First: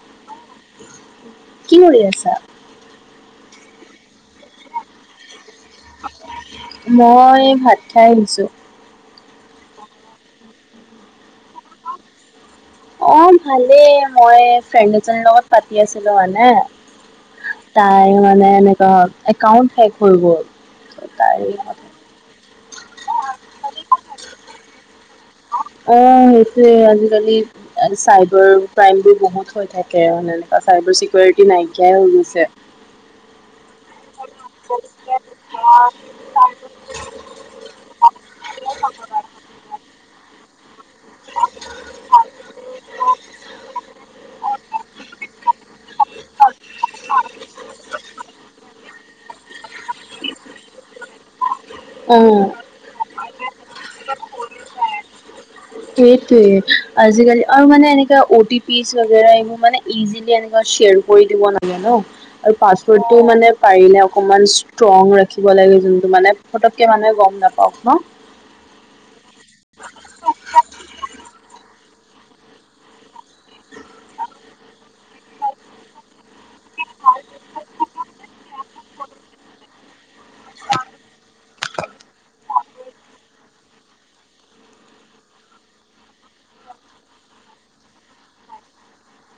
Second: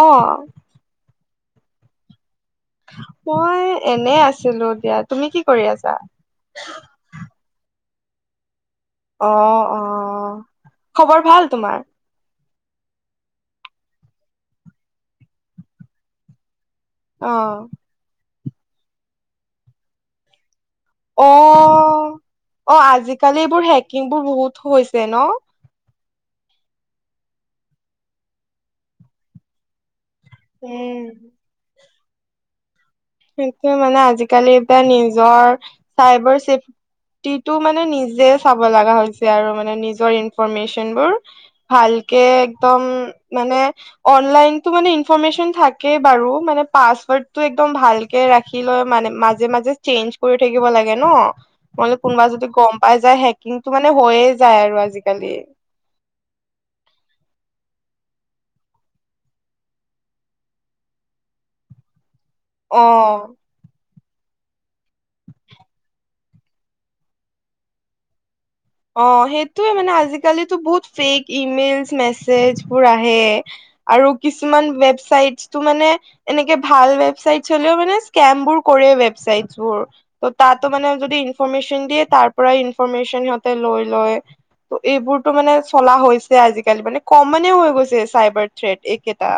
অ'। কি কৰি আছা? মই এনে আছিলোঁ দিয়া। তুমি কি কৰি আছা? মই ভাত খাই আছোঁ। অ', অ', খবৰ ভাল তোমাৰ? অ', ভালেই মই ফ্ৰেণ্ড এজনীৰ লগত পাতি আছিলোঁ মানে অ',। তাইৰ মানে এনেকুৱা একাউন্ট হেক হৈ গ'ল অ তাই অ', আজিকালি এইবোৰ হেকিং বোৰ বহুত হৈছে ন। অ', হৈছে আজিকালি চাইবাৰ ক্ৰাইম বি বহুত হৈ থাকে মানে। চাইবাৰ উম চিকিউৰিটি নাইকিয়াই হৈ গৈছে। সেইটো মানে আজিকালি এতিয়া নিজৰ চাইবাৰ চেফটি টিতো মানে নিজে চাব লাগা হৈছে আৰু মানে নিজৰ ইনফৰ্মেচন বোৰ ভালকে একদম মানে অনলাইনতো মানে ইনফৰ্মেচন থাকেই বাৰু মানে পাছৱৰ্ডটো একদম ভাল কে ৰাখিলৈ মানে মাজে মাজে চেঞ্জ কৰি থাকিব লাগে ন' নহ'লে কুনবা যদি অ' গম পাই যায় হেকিংটো মানে হৈয়ে যায় আৰু আজিকালি। সেইটোৱে আজিকালি আৰু মানে এনেকাে অ টি পি [unintelligible] এইবোৰ মানে ইজিলি এনেকুৱা শ্বেয়াৰ কৰি দিব নালাগে ন' আৰু পাছৱৰ্ডটো অ মানে পাৰিলে অকমান ষ্ট্ৰং ৰাখিব লাগে যোনটো মানে পতককে মানুহে গম নাপাওক ন। অ', সেইটোয়ে মানে আজিকালিতো বহুত ফেক ইমেইল মেছেজবোৰ আহে। আৰু কিছুমান ৱেবচাইটটো মানে এনেকে ভাল ৱেবছাইটচ হ'লেও মানে স্কেমবোৰ কৰে ৱেবছাইটচবোৰ ত' তাতো মানে যদি ইনফৰ্মেচন দিয়ে তাৰ পৰাই ইনফৰ্মেচন সিহঁতে লৈ লয়। ত' এইবোৰতো মানে চলা হৈছে আজিকালি মানে ক'মনে হৈ গৈছে চাইবাৰ থ্ৰেট এইকেইটা।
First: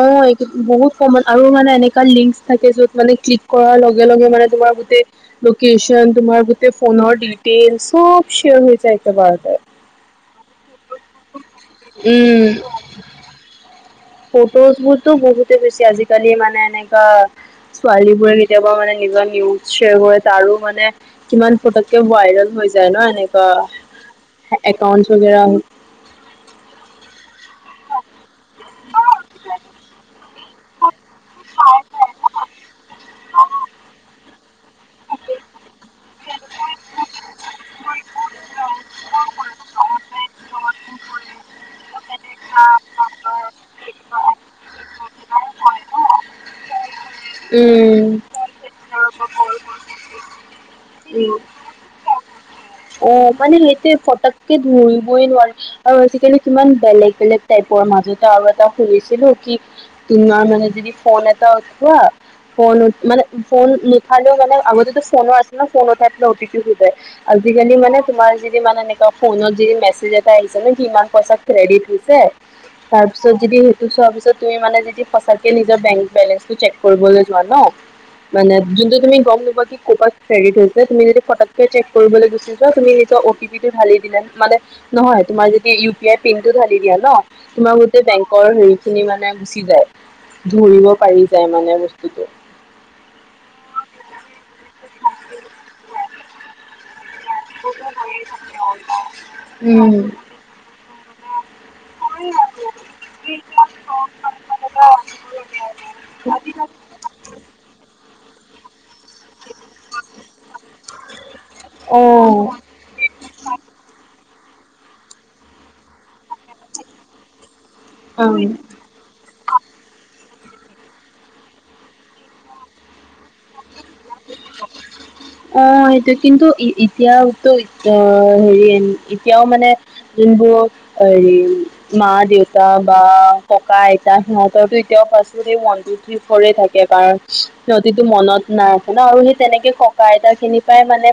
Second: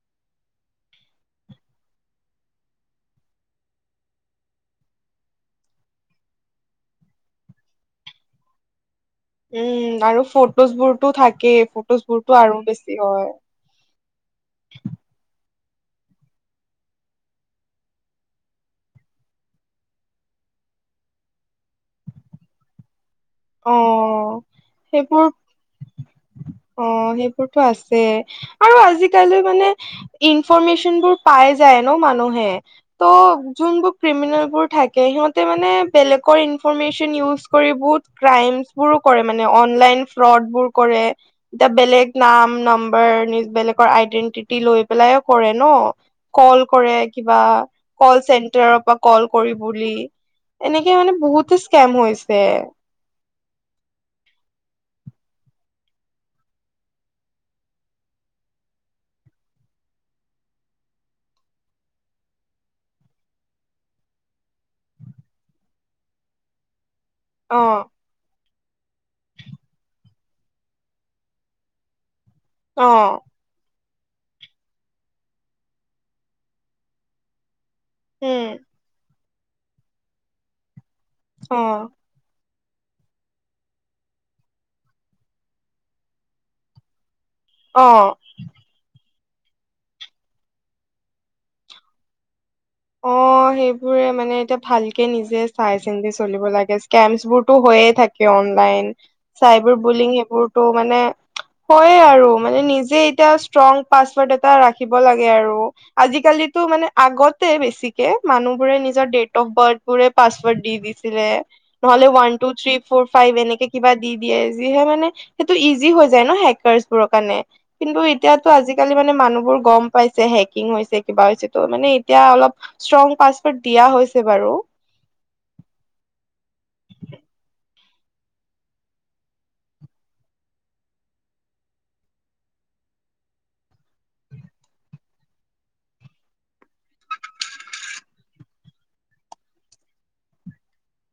অ', বহুত কমন আৰু মানে এনেকা লিংকচ থাকে যত মানে ক্লিক কৰাৰ লগে লগে মানে তোমাৰ গোটেই লোকেশ্যন তোমাৰ গোটেই ফনৰ ডিটেইল চব শেয়াৰ হৈ যায়। একেবাৰতে উম, আৰু ফটোজ বোৰটো থাকেই ফটোজ বোৰটো আৰু বেছি হয়। ফটোচ বোৰতো বহুতে হৈছে আজিকালি মানে এনেকা ছোৱালীবোৰে কেতিয়াবা মানে নিজৰ নিউডজ শ্বেয়াৰ কৰে তাৰো মানে কিমান ফটককে ভাইৰেল হৈ যায় ন' অ এনেকুৱা একাউণ্টছ সেইবোৰ ৱাগেৰা [inaudible] অ', সেইবোৰতো আছে আৰু আজিকালি মানে ইনফৰ্মেচন বোৰ পাই যায় ন' মানুহে। ত' যোনবোৰ ক্ৰিমিনেলবোৰ থাকে সিহঁতে মানে বেলেগ ইনফৰ্মেচন ইউজ কৰি বহুত ক্ৰাইমচ বোৰো কৰে মানে অনলাইন ফ্ৰড বোৰ কৰে। এতিয়া বেলেগ নাম নম্বৰ নি বেলেগৰ আইডেন্টিটি লৈ পেলাই কৰে ন'। কল কৰে। কিবা উম কল চেন্টাৰৰ পৰা কল কৰি বুলি, এনেকে মানে বহুতে স্কেম হৈছে। অ', মানে সেইটোৱে ফটককে ধৰিবই নোৱাৰি। আৰু আজিকালি কিমান বেলেগ বেলেগ টাইপৰ মাজতে আৰু এটা শুনিছিলোঁ কি তোমাৰ মানে যদি ফোন এটা উঠোৱা ফোনত মানে ফোন নুথালেও মানে আগতে ফোনো আছে ন' ফোন উঠাই অটি পি সুধে। [inaudible] অ আজিকালি মানে তোমাৰ যি যি মানে এনেকুৱা ফোনত যে মেছেজ এটা আহিছে কিমান পইচা ক্ৰেডিট হৈছে অ তাৰপিছত সেইটো চোৱাৰ পিছত তুমি মানে যদি সঁচাকে নিজৰ বেংক বেলেঞ্চটো চেক কৰিবলৈ যোৱা ন'? মানে উম যোনটো তুমি গম নোপোৱা কি ক'ৰ পৰা ক্ৰেডিট হৈছে তুমি যদি অ ফটককে চেক কৰিবলৈ গুচি যো তুমি নিজ অ টি পি ঢালি দিলে, মানে নহয় তোমাৰ যদি ইউ পি আই পিন টো ঢালি দিয়া ন' তোমাৰ গোতেই অ বেং হেৰি খিনি মানে গুচি যায়, ধৰিব পাৰি যায় মানে বস্তুটো। অ', সেইবোৰে মানে, এতিয়া ভালকে নিজে চাই চিন্তি চলিব লাগে স্কেমচবোৰ টো হৈয়ে থাকে অনলাইন, চাইবাৰ উম বুলিং সেবোৰতো মানে হয়ে আৰু মানে নিজে এতিয়া ষ্ট্ৰং পাছৱৰ্ড এটা ৰাখিব লাগে আৰু। আজিকালিতো মানে আগতে বেছিকে মানুহবোৰে নি জৰ ডেট অফ বাৰ্থবোৰে পাছৱৰ্ড দি দিছিলে, অ নহ'লে one two three four five এনেকে কিবা দি দিয়ে, যিহে মানে সেইটো ইজি হৈ যায় ন, হেকাৰ্চবোৰৰ কাৰণে। কিন্তু এতিয়াতো অ আজিকালি মানে মানুহবোৰ গম পাইছে হেকিং হৈছে কিবা হৈছে ত' মানে এতিয়া অলপ ষ্ট্ৰং পাছৱৰ্ড দিয়া হৈছে বাৰু। অ', সেইটো কিন্তু এতিয়াতো আহ, হেৰি এতিয়াও মানে যোনবোৰক হেৰি মা দেউতা বা ককা আইতা সিহঁতৰো এতিয়াও পাছৱৰ্ড ওওৱান টু থ্ৰী ফ'ৰে থাকে কাৰণ সিহতিটো মনত নাৰাখে ন আৰু সেই তেনেকে ককা আইতাখিনিৰ পাই মানে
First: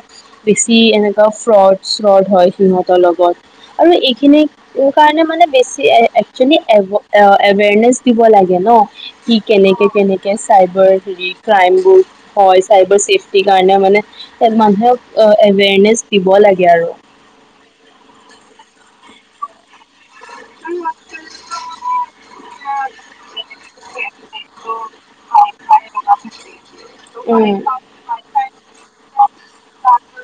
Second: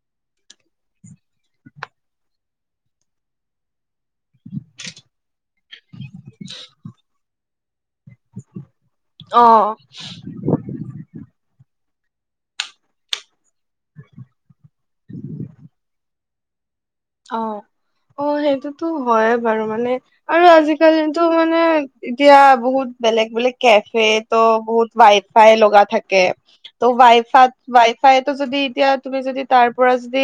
বেছি এনেকুৱা ফ্ৰড- চ্ৰড হয়, সিহঁতৰ লগত। আৰু এইখিনি [unintelligible] মানে বেছি এক-একচুৱেলি এৱেৰনেচ দিব লাগে ন, কি অ কেনেকে, কেনেকে চাইবাৰ হেৰি ক্ৰাইম বোৰ হয় চাইবাৰ চেফটিৰ কাৰণে মানে, মানুহক এৱেৰনেছ দিব লাগে আৰু। অ', অ', সেইটোতো হয়ে বাৰু মানে আৰু আজিকালিতো মানে এতিয়া বহুত বেলেগ, বেলেগ কেফে তো বহুত ৱাইফাই লগা থাকে ত' ৱাইফাত-ৱাইফাইতটো যদি এতিয়া তুমি যদি তাৰ পৰা যদি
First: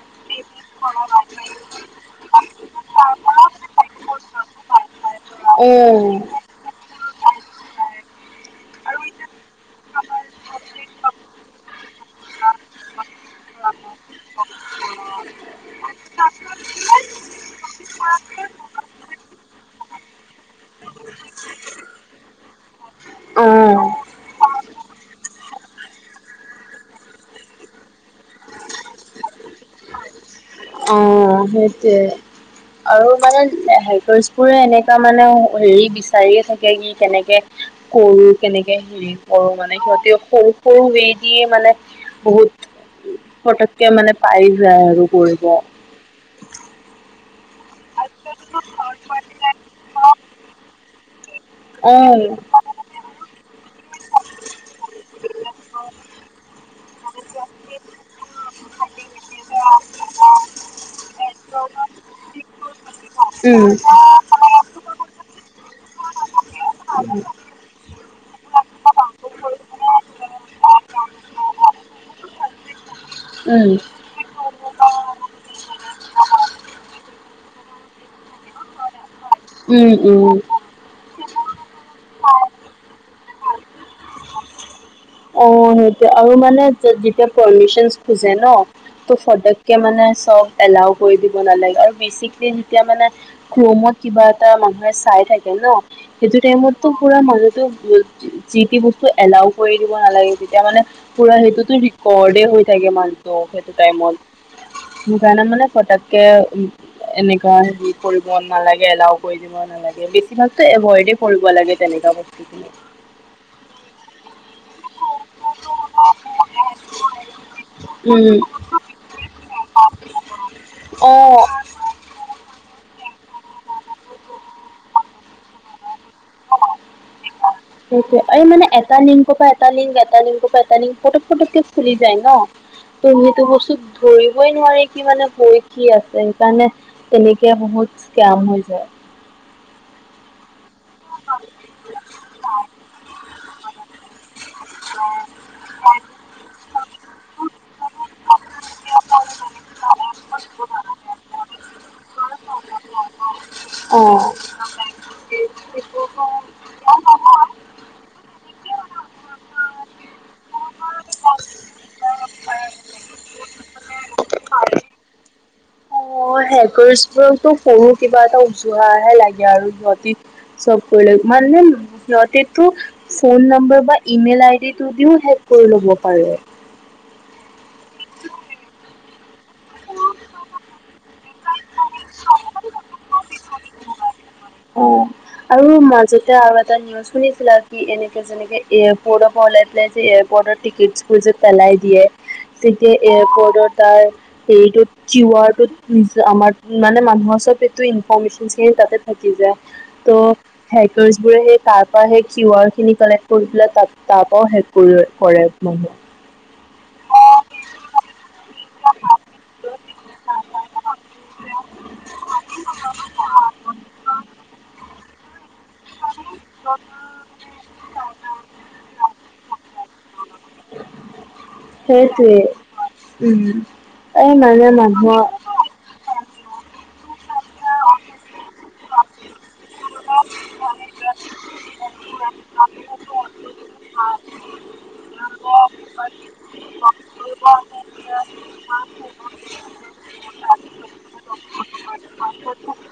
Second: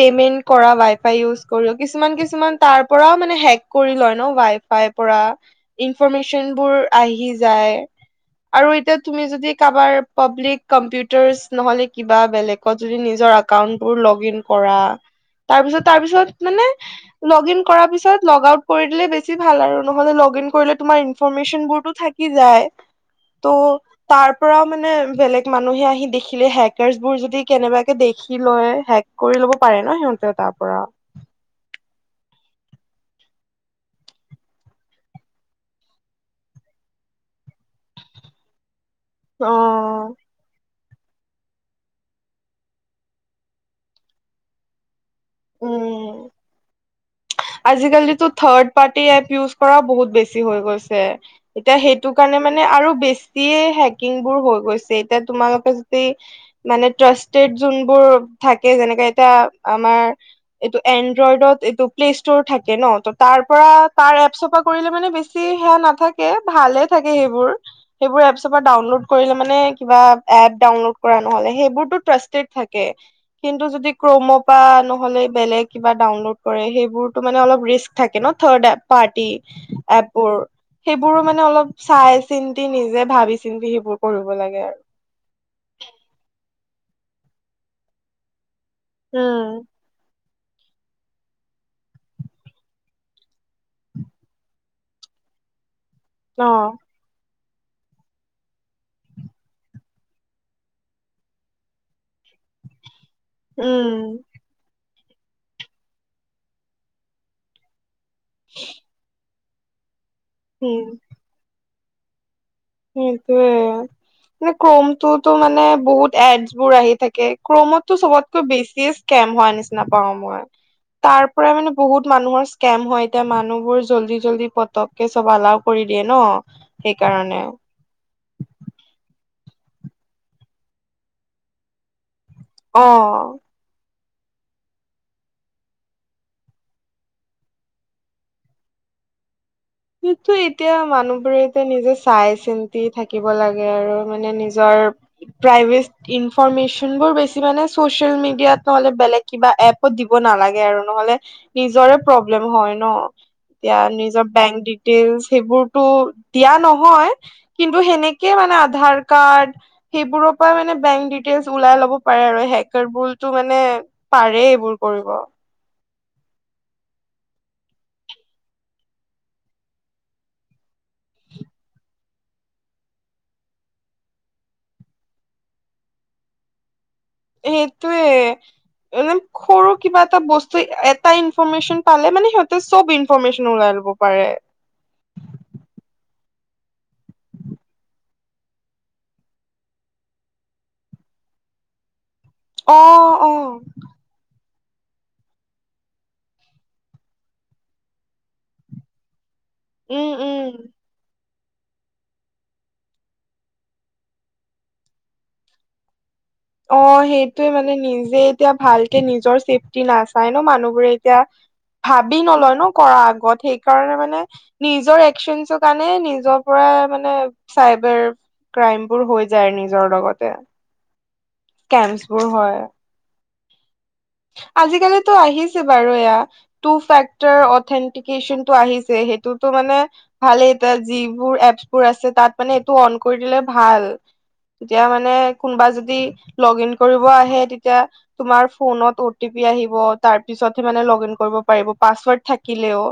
পেমেন্ট কৰা ৱাই ফাই ইউজ কৰোঁ কিছুমান, কিছুমান তাৰ পৰাও মানে হেক কৰি লয় ন, ৱাইফাইৰ পৰা। ইনফৰমেশচনবোৰ আহি যায়। আৰু এতিয়া তুমি যদি কাৰোবাৰ পাব্লিক কম্পিউটাৰছ নহ'লে কিবা বেলেগ ত নিজৰ একাউণ্টবোৰ যদি লগ ইন কৰা তা তাৰপিছত মানে লগ ইন কৰাৰ পিছত লগ আউট কৰি দিলে বেছি ভাল আৰু নহ'লে লগ ইন কৰিলে তোমাৰ ইনফৰমেশনবোৰতো থাকি যায়, ত' অ', তাৰ পৰাও মানে বেলেগ মানুহে আহি দেখিলে হেকাৰছবোৰ যদি কেনেবাকে দেখি লয়, হেক কৰি ল'ব পাৰে ন' সিহঁতে তাক। অ', সেইটোৱে। [inaudible] আৰু মানে হেকাৰছবোৰে এনেকুৱা মানে হেৰি বিচাৰিয়ে থাকে কি কেনেকে কৰোঁ, কেনেকে হেৰি কৰোঁ অ মানে সিহতিও সৰু সৰু ৱে দি মানে বহুত পতকে মানে পাই যায় আৰু কৰি ব। উম। আজিকালিটো থাৰ্ড পাৰটি এপ ইউজ কৰা বহুত বেছি হৈ গৈছে। এতিয়া সেইটো অ', কাৰণে মানে আৰু বেছিয়ে হেকিংবোৰ হৈ গৈছে এতিয়া তোমালোকে যদি মানে ট্ৰাষ্টেড যোনবোৰ থাকে, যেনেকে এতিয়া আমাৰ এইটো এনড্ৰইডত এইটো প্লেষ্টৰ থাকে ন ত' তাৰ উম। পৰা তাৰ এপছপ কৰিলে মানে বেছি সেয়া নাথাকে, ভালে থাকে সেইবোৰ এপচ ডাউনলড কৰিলে মানে কিবা এপ ডাউনলড কৰা নহ'লে সেইবোৰটো ট্ৰাষ্টেদ থাকে। কিন্তু যদি ক্ৰ'ম' পৰা নহ'লে বেলেগ কিবা ডাউনলোড কৰে, সেইবোৰতো মানে অলপ ৰিস্ক থাকে ন' third app. Party um, um, এপবোৰ। উম। সেইবোৰো মানে অলপ চাই চিন্তি, নিজে ভাবি চিন্তি সেইবোৰ কৰিব লাগে আৰু। অ', সেইটো আৰু মানে যেতিয়া পাৰ্মিচনচ খুজে ন ত' ফটকে উম মানে চব এলাও কৰি দিব নালাগে আৰু বেছিকে যেতিয়া মানে ক্ৰমত কিবা এটা মানুহে চাই থাকে ন! সেইটো অ টাইমতটো [unintelligible] যি বস্তু এলাও কৰি দিব নালাগে, তেতিয়া মানে পুৰা সেইটোতো ৰিকৰ্ডে হৈ থাকে মানুহটো সেইটো উম টাইমত। সেইকাৰণে মানে ফটকে উম, এনেকুৱা হেৰি কৰিব নালাগে এলাও কৰি দিব নালাগে, বেছিভাগ উম এভইডে কৰিব লাগে তেনেকুৱা বস্তুখিনি। সেইটোয়ে মানে ক্ৰমতটোতো মানে বহুত এডছ বোৰ আহি থাকে ক্ৰমত টো চবতকৈ উম বেছিয়ে স্কেম হোৱাৰ নিচিনা পাওঁ মই। তাৰ অ পৰা মানে বহুত মানুহৰ স্কেম হয়, এতিয়া মানুহবোৰ জল্দি জল্দি পতককে চব আলাও কৰি দিয়ে ন' সেইকাৰণে। এই মানে এটা লিংকৰ পৰা এটা লিংক, এটা লিংকৰ পৰা এটা লিংক, পটক পটকে খুলি যায় ন' ত' অ সেইটো বস্তুত ধৰিবই নোৱাৰি কি মানে হৈ কি আছে সেইকাৰণে তেনেকে বহুত স্কেম হৈ যায়। সিটো এতিয়া মানুহ বোৰে এতিয়া নিজে চাই চিন্তি থাকিব লাগে আৰু মানে নিজে নিজৰ প্ৰাইভেট ইনফৰ্মেচনবোৰ বেছি মানে চচিয়েল মিডিয়াত নহলে বেলেগ কিবা এপত দিব নালাগে আৰু নহলে নিজৰে প্ৰব্লেম হয় ন' এতিয়া নিজৰ অ'। এণ্ড ডিটেইলছ সেইবোৰটো দিয়া নহয় কিন্তু সেনেকে মানে আধাৰ কাৰ্ড সেইবোৰৰ পৰা মানে বেংক ডিটেইলছ ওলাই লব পাৰে আৰু হেকাৰবোৰতো মানে পাৰে এইবোৰ কৰিব হেকাৰ্চ বোৰকটো সৰু কিবা এটা উজুহাহে লাগে আৰু সিহঁতি চব কৰিলে মানে সিহঁতেতো ফোন নম্বৰ বা ইমেইল আইডিটো দিও হেক কৰি লব পাৰে। সেইটোৱে মানে সৰু কিবা এটা বস্তু, এটা ইনফৰ্মেশ্বন পালে মানে সিহঁতে চব ইনফৰ্মেশ্বন ওলাই ল'ব পাৰে। অ', আৰু মাজতে আৰু এটা নিউজ শুনিছিলাঁ কি এনেকে যে এনেকে এয়াৰপৰ্টতৰ পৰা উলাই পেলাই যে এয়াৰপৰ্টতৰ টিকেটচ বোৰ যে পলাই দিয়ে। তেতিয়া অ', অ', এয়াৰপৰ্টৰ তাৰ হৰিটোত কিউ আৰ টুত আমাৰ মানে মানুহৰ চব এইটো ইনফৰ্মেশ্বন খিনিও তাতে থাকি যায়। উম, ত' উম। হেকাৰ বোৰে সেই তাৰ পৰা সেই কিউ আৰ খিনি কালেক্ট কৰি পেলাই ত' তাৰ পৰা হেক কৰি লৈ কৰে মানে। অ', সেইটোৱে মানে নিজে এতিয়া ভালকে নিজৰ চেফটি নাচাই ন' মানুহবোৰে এতিয়া ভাবি নলয় ন' কৰা আগত সেইকাৰণে মানে নিজৰ এক্সনছ কাৰণে নিজৰ পৰা মানে চাইবাৰ ক্ৰাইম বোৰ হৈ যায় নিজৰ লগতে। স্কেমছ বোৰ সেইটোৱে হয়। উম, এই মানে আজিকালিতো মানুহৰ আহি বাৰু এয়া, টু ফেক্টৰ অথেনটিকেচনটো আহিছে সেইটোটো মানে ভালে এতিয়া যিবোৰ এপছবোৰ আছে তাত মানে এইটো অন কৰি দিলে ভাল। তেতিয়া মানে কোনবা যদি লগ ইন কৰিব আহে তেতিয়া তোমাৰ ফোনত অ'টি পি আহিব তাৰ পিছতহে মানে লগ ইন কৰিব পাৰিব পাছৱৰ্ড থাকিলেও।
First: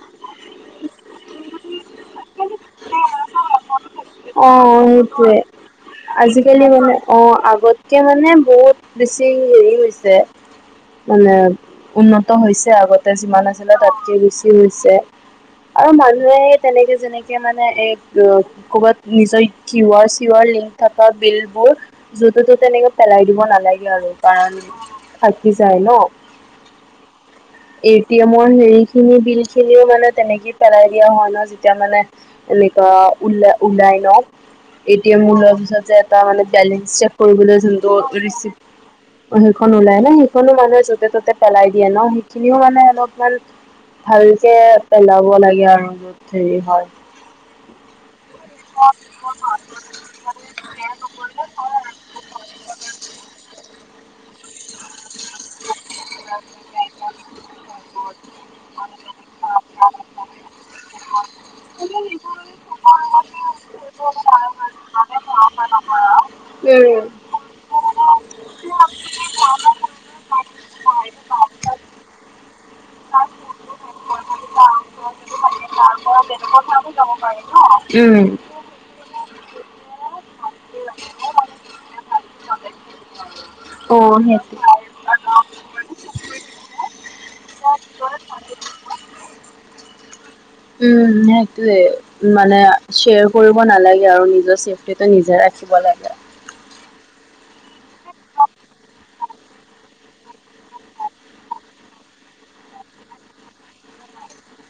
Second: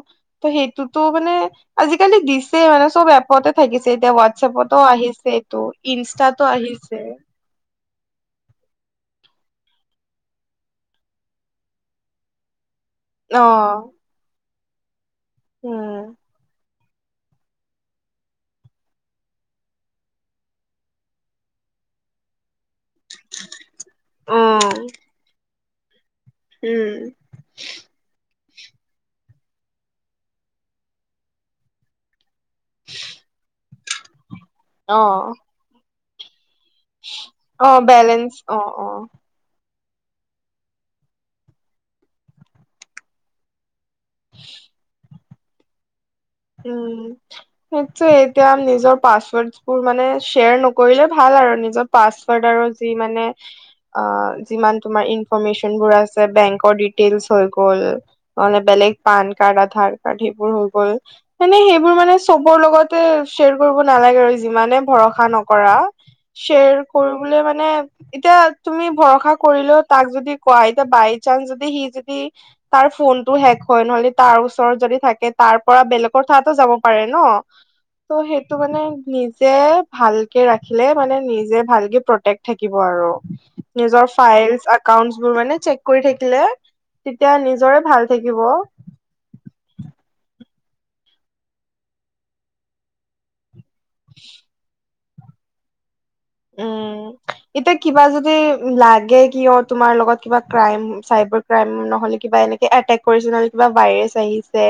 ত' সেইটোতো মানে আজিকালি দিছে মানে চব এপ তে থাকিছে এতিয়া অ', হোৱাটছেপতো আহিছে সেইটোৱে এইটো ইনষ্টাতো আহিছে। আগত কে মানে বহুত বেছি হেৰি হৈছে মানে উন্নত হৈছে আগত তে যিমান অ আছিলে তাতকে বেছি হৈছে আৰু উম মানুহে তেনেকে যেনেকে মানে এ অ, ক'বাত নিজৰ Q R Q R link থকা বিল বোৰ যতে ত'তে এনেকে পেলাই দিব নালাগে আৰু কাৰণ উম থাকি যায় ন'। উম, এটি এমৰ হেৰি খিনি বিল খিনিও মানে তেনেকে পেলাই দিয়া হয় ন' যেতিয়া মানে এনেকা ওল ওলাই লওঁ, এটি অ এম উলোৱাৰ পিছত যে তাৰমানে বেলেঞ্চ চেক কৰিবলৈ অ যোনটো বেলেঞ্চ অ অ ৰিচিপ্ট সেইখন ওলাই নে সেইখনো মানে য'তে ত'তে পেলাই দিয়ে ন' সেইখিনিও মানে অলপমান ভালকে পেলাব লাগে আৰামত। উম, সেইটোৱে এতিয়া নিজৰ পাছৱৰ্ড বোৰ মানে শ্বেয়াৰ নকৰিলে ভাল আৰু নিজক পাছৱৰ্ড আৰু যি মানে আ, যিমান তোমাৰ ইনফৰ্মেচনবোৰ আছে বেংকৰ ডিটেইলছ হৈ গ'ল নহলে বেলেগ পান কাৰ্ড, আধাৰ কাৰ্ড সেইবোৰ হৈ গ'ল। এনেই সেইবোৰ মানে চবৰ লগতে শ্বেয়াৰ কৰিব নালাগে আৰু যিমানে ভৰসা নকৰা। শ্বেয়াৰ উম। উম কৰিবলৈ মানে এতিয়া তুমি ভৰসা কৰিলেও তাক যদি কোৱা এতিয়া বাই চান্স যদি সি যদি তাৰ অ ফোনটো হেক হয়, নহলে তাৰ ওচৰত সেইটো। যদি থাকে তাৰ পৰা বেলেগ কথাতো যাব পাৰে ন' ত' সেই টো মানে নিজে ভালকে ৰাখিলে মানে নিজে ভালকে প্ৰটেক থাকিব আৰু। নিজৰ ফাইল একাউন্টচ বোৰ মানে চেক কৰি থাকিলে, তেতিয়া নিজৰে ভাল থাকিব। উম, সেইটোয়ে মানে শ্বেয়াৰ কৰিব নালাগে আৰু নিজৰ সেটো নিজে ৰাখিব লাগে। উম, এতিয়া কিবা যদি লাগে কিয় তোমাৰ লগত কিবা ক্ৰাইম চাইবাৰ ক্ৰাইম নহলে কিবা এনেকে এটেক কৰিছে নহলে কিবা ভাইৰেচ আহিছে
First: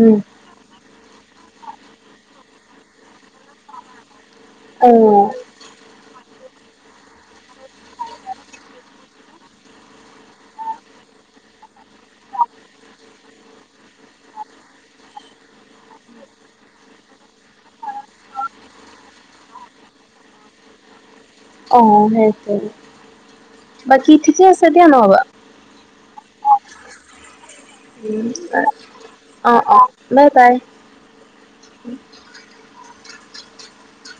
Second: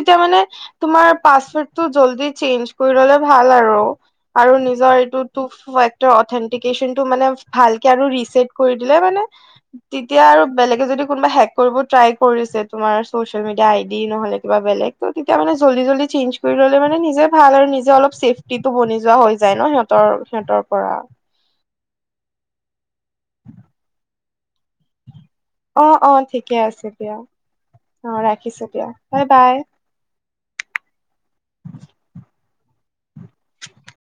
উম। মানে তোমাৰ পাচৱৰ্ডটো জল্দি চেঞ্জ কৰি ললে ভাল আৰু। আৰু অ নিজৰ এইটো হয়টো অথেনটিকেচনটো মানে ভালকে আৰু ৰিছেট কৰি দিলে মানে তেতিয়া আৰু বেলেগে যদি কোনোবাই হেক কৰিব ট্ৰাই কৰিছে তুমাৰ চচিয়েল মিডিয়া আইডি নহলে কিবা বেলেগ ত' তেতিয়াহলে মানে জল্দি জল্দি চেঞ্জ কৰি ল'লে মানে নিজে ভাল আৰু নিজে অলপ চেফটি টো বনি যোৱা হৈ যায় ন সিহঁত তৰ, সিহঁতৰ পৰা। অ', সেইটোৱে বাকী ঠিকে আছে দিয়া নহ'বা। অ', অ', ঠিকে আছে দিয়া অ, ৰাখিছোঁ দিয়া বাই বাই। অ', অ', বাই বাই।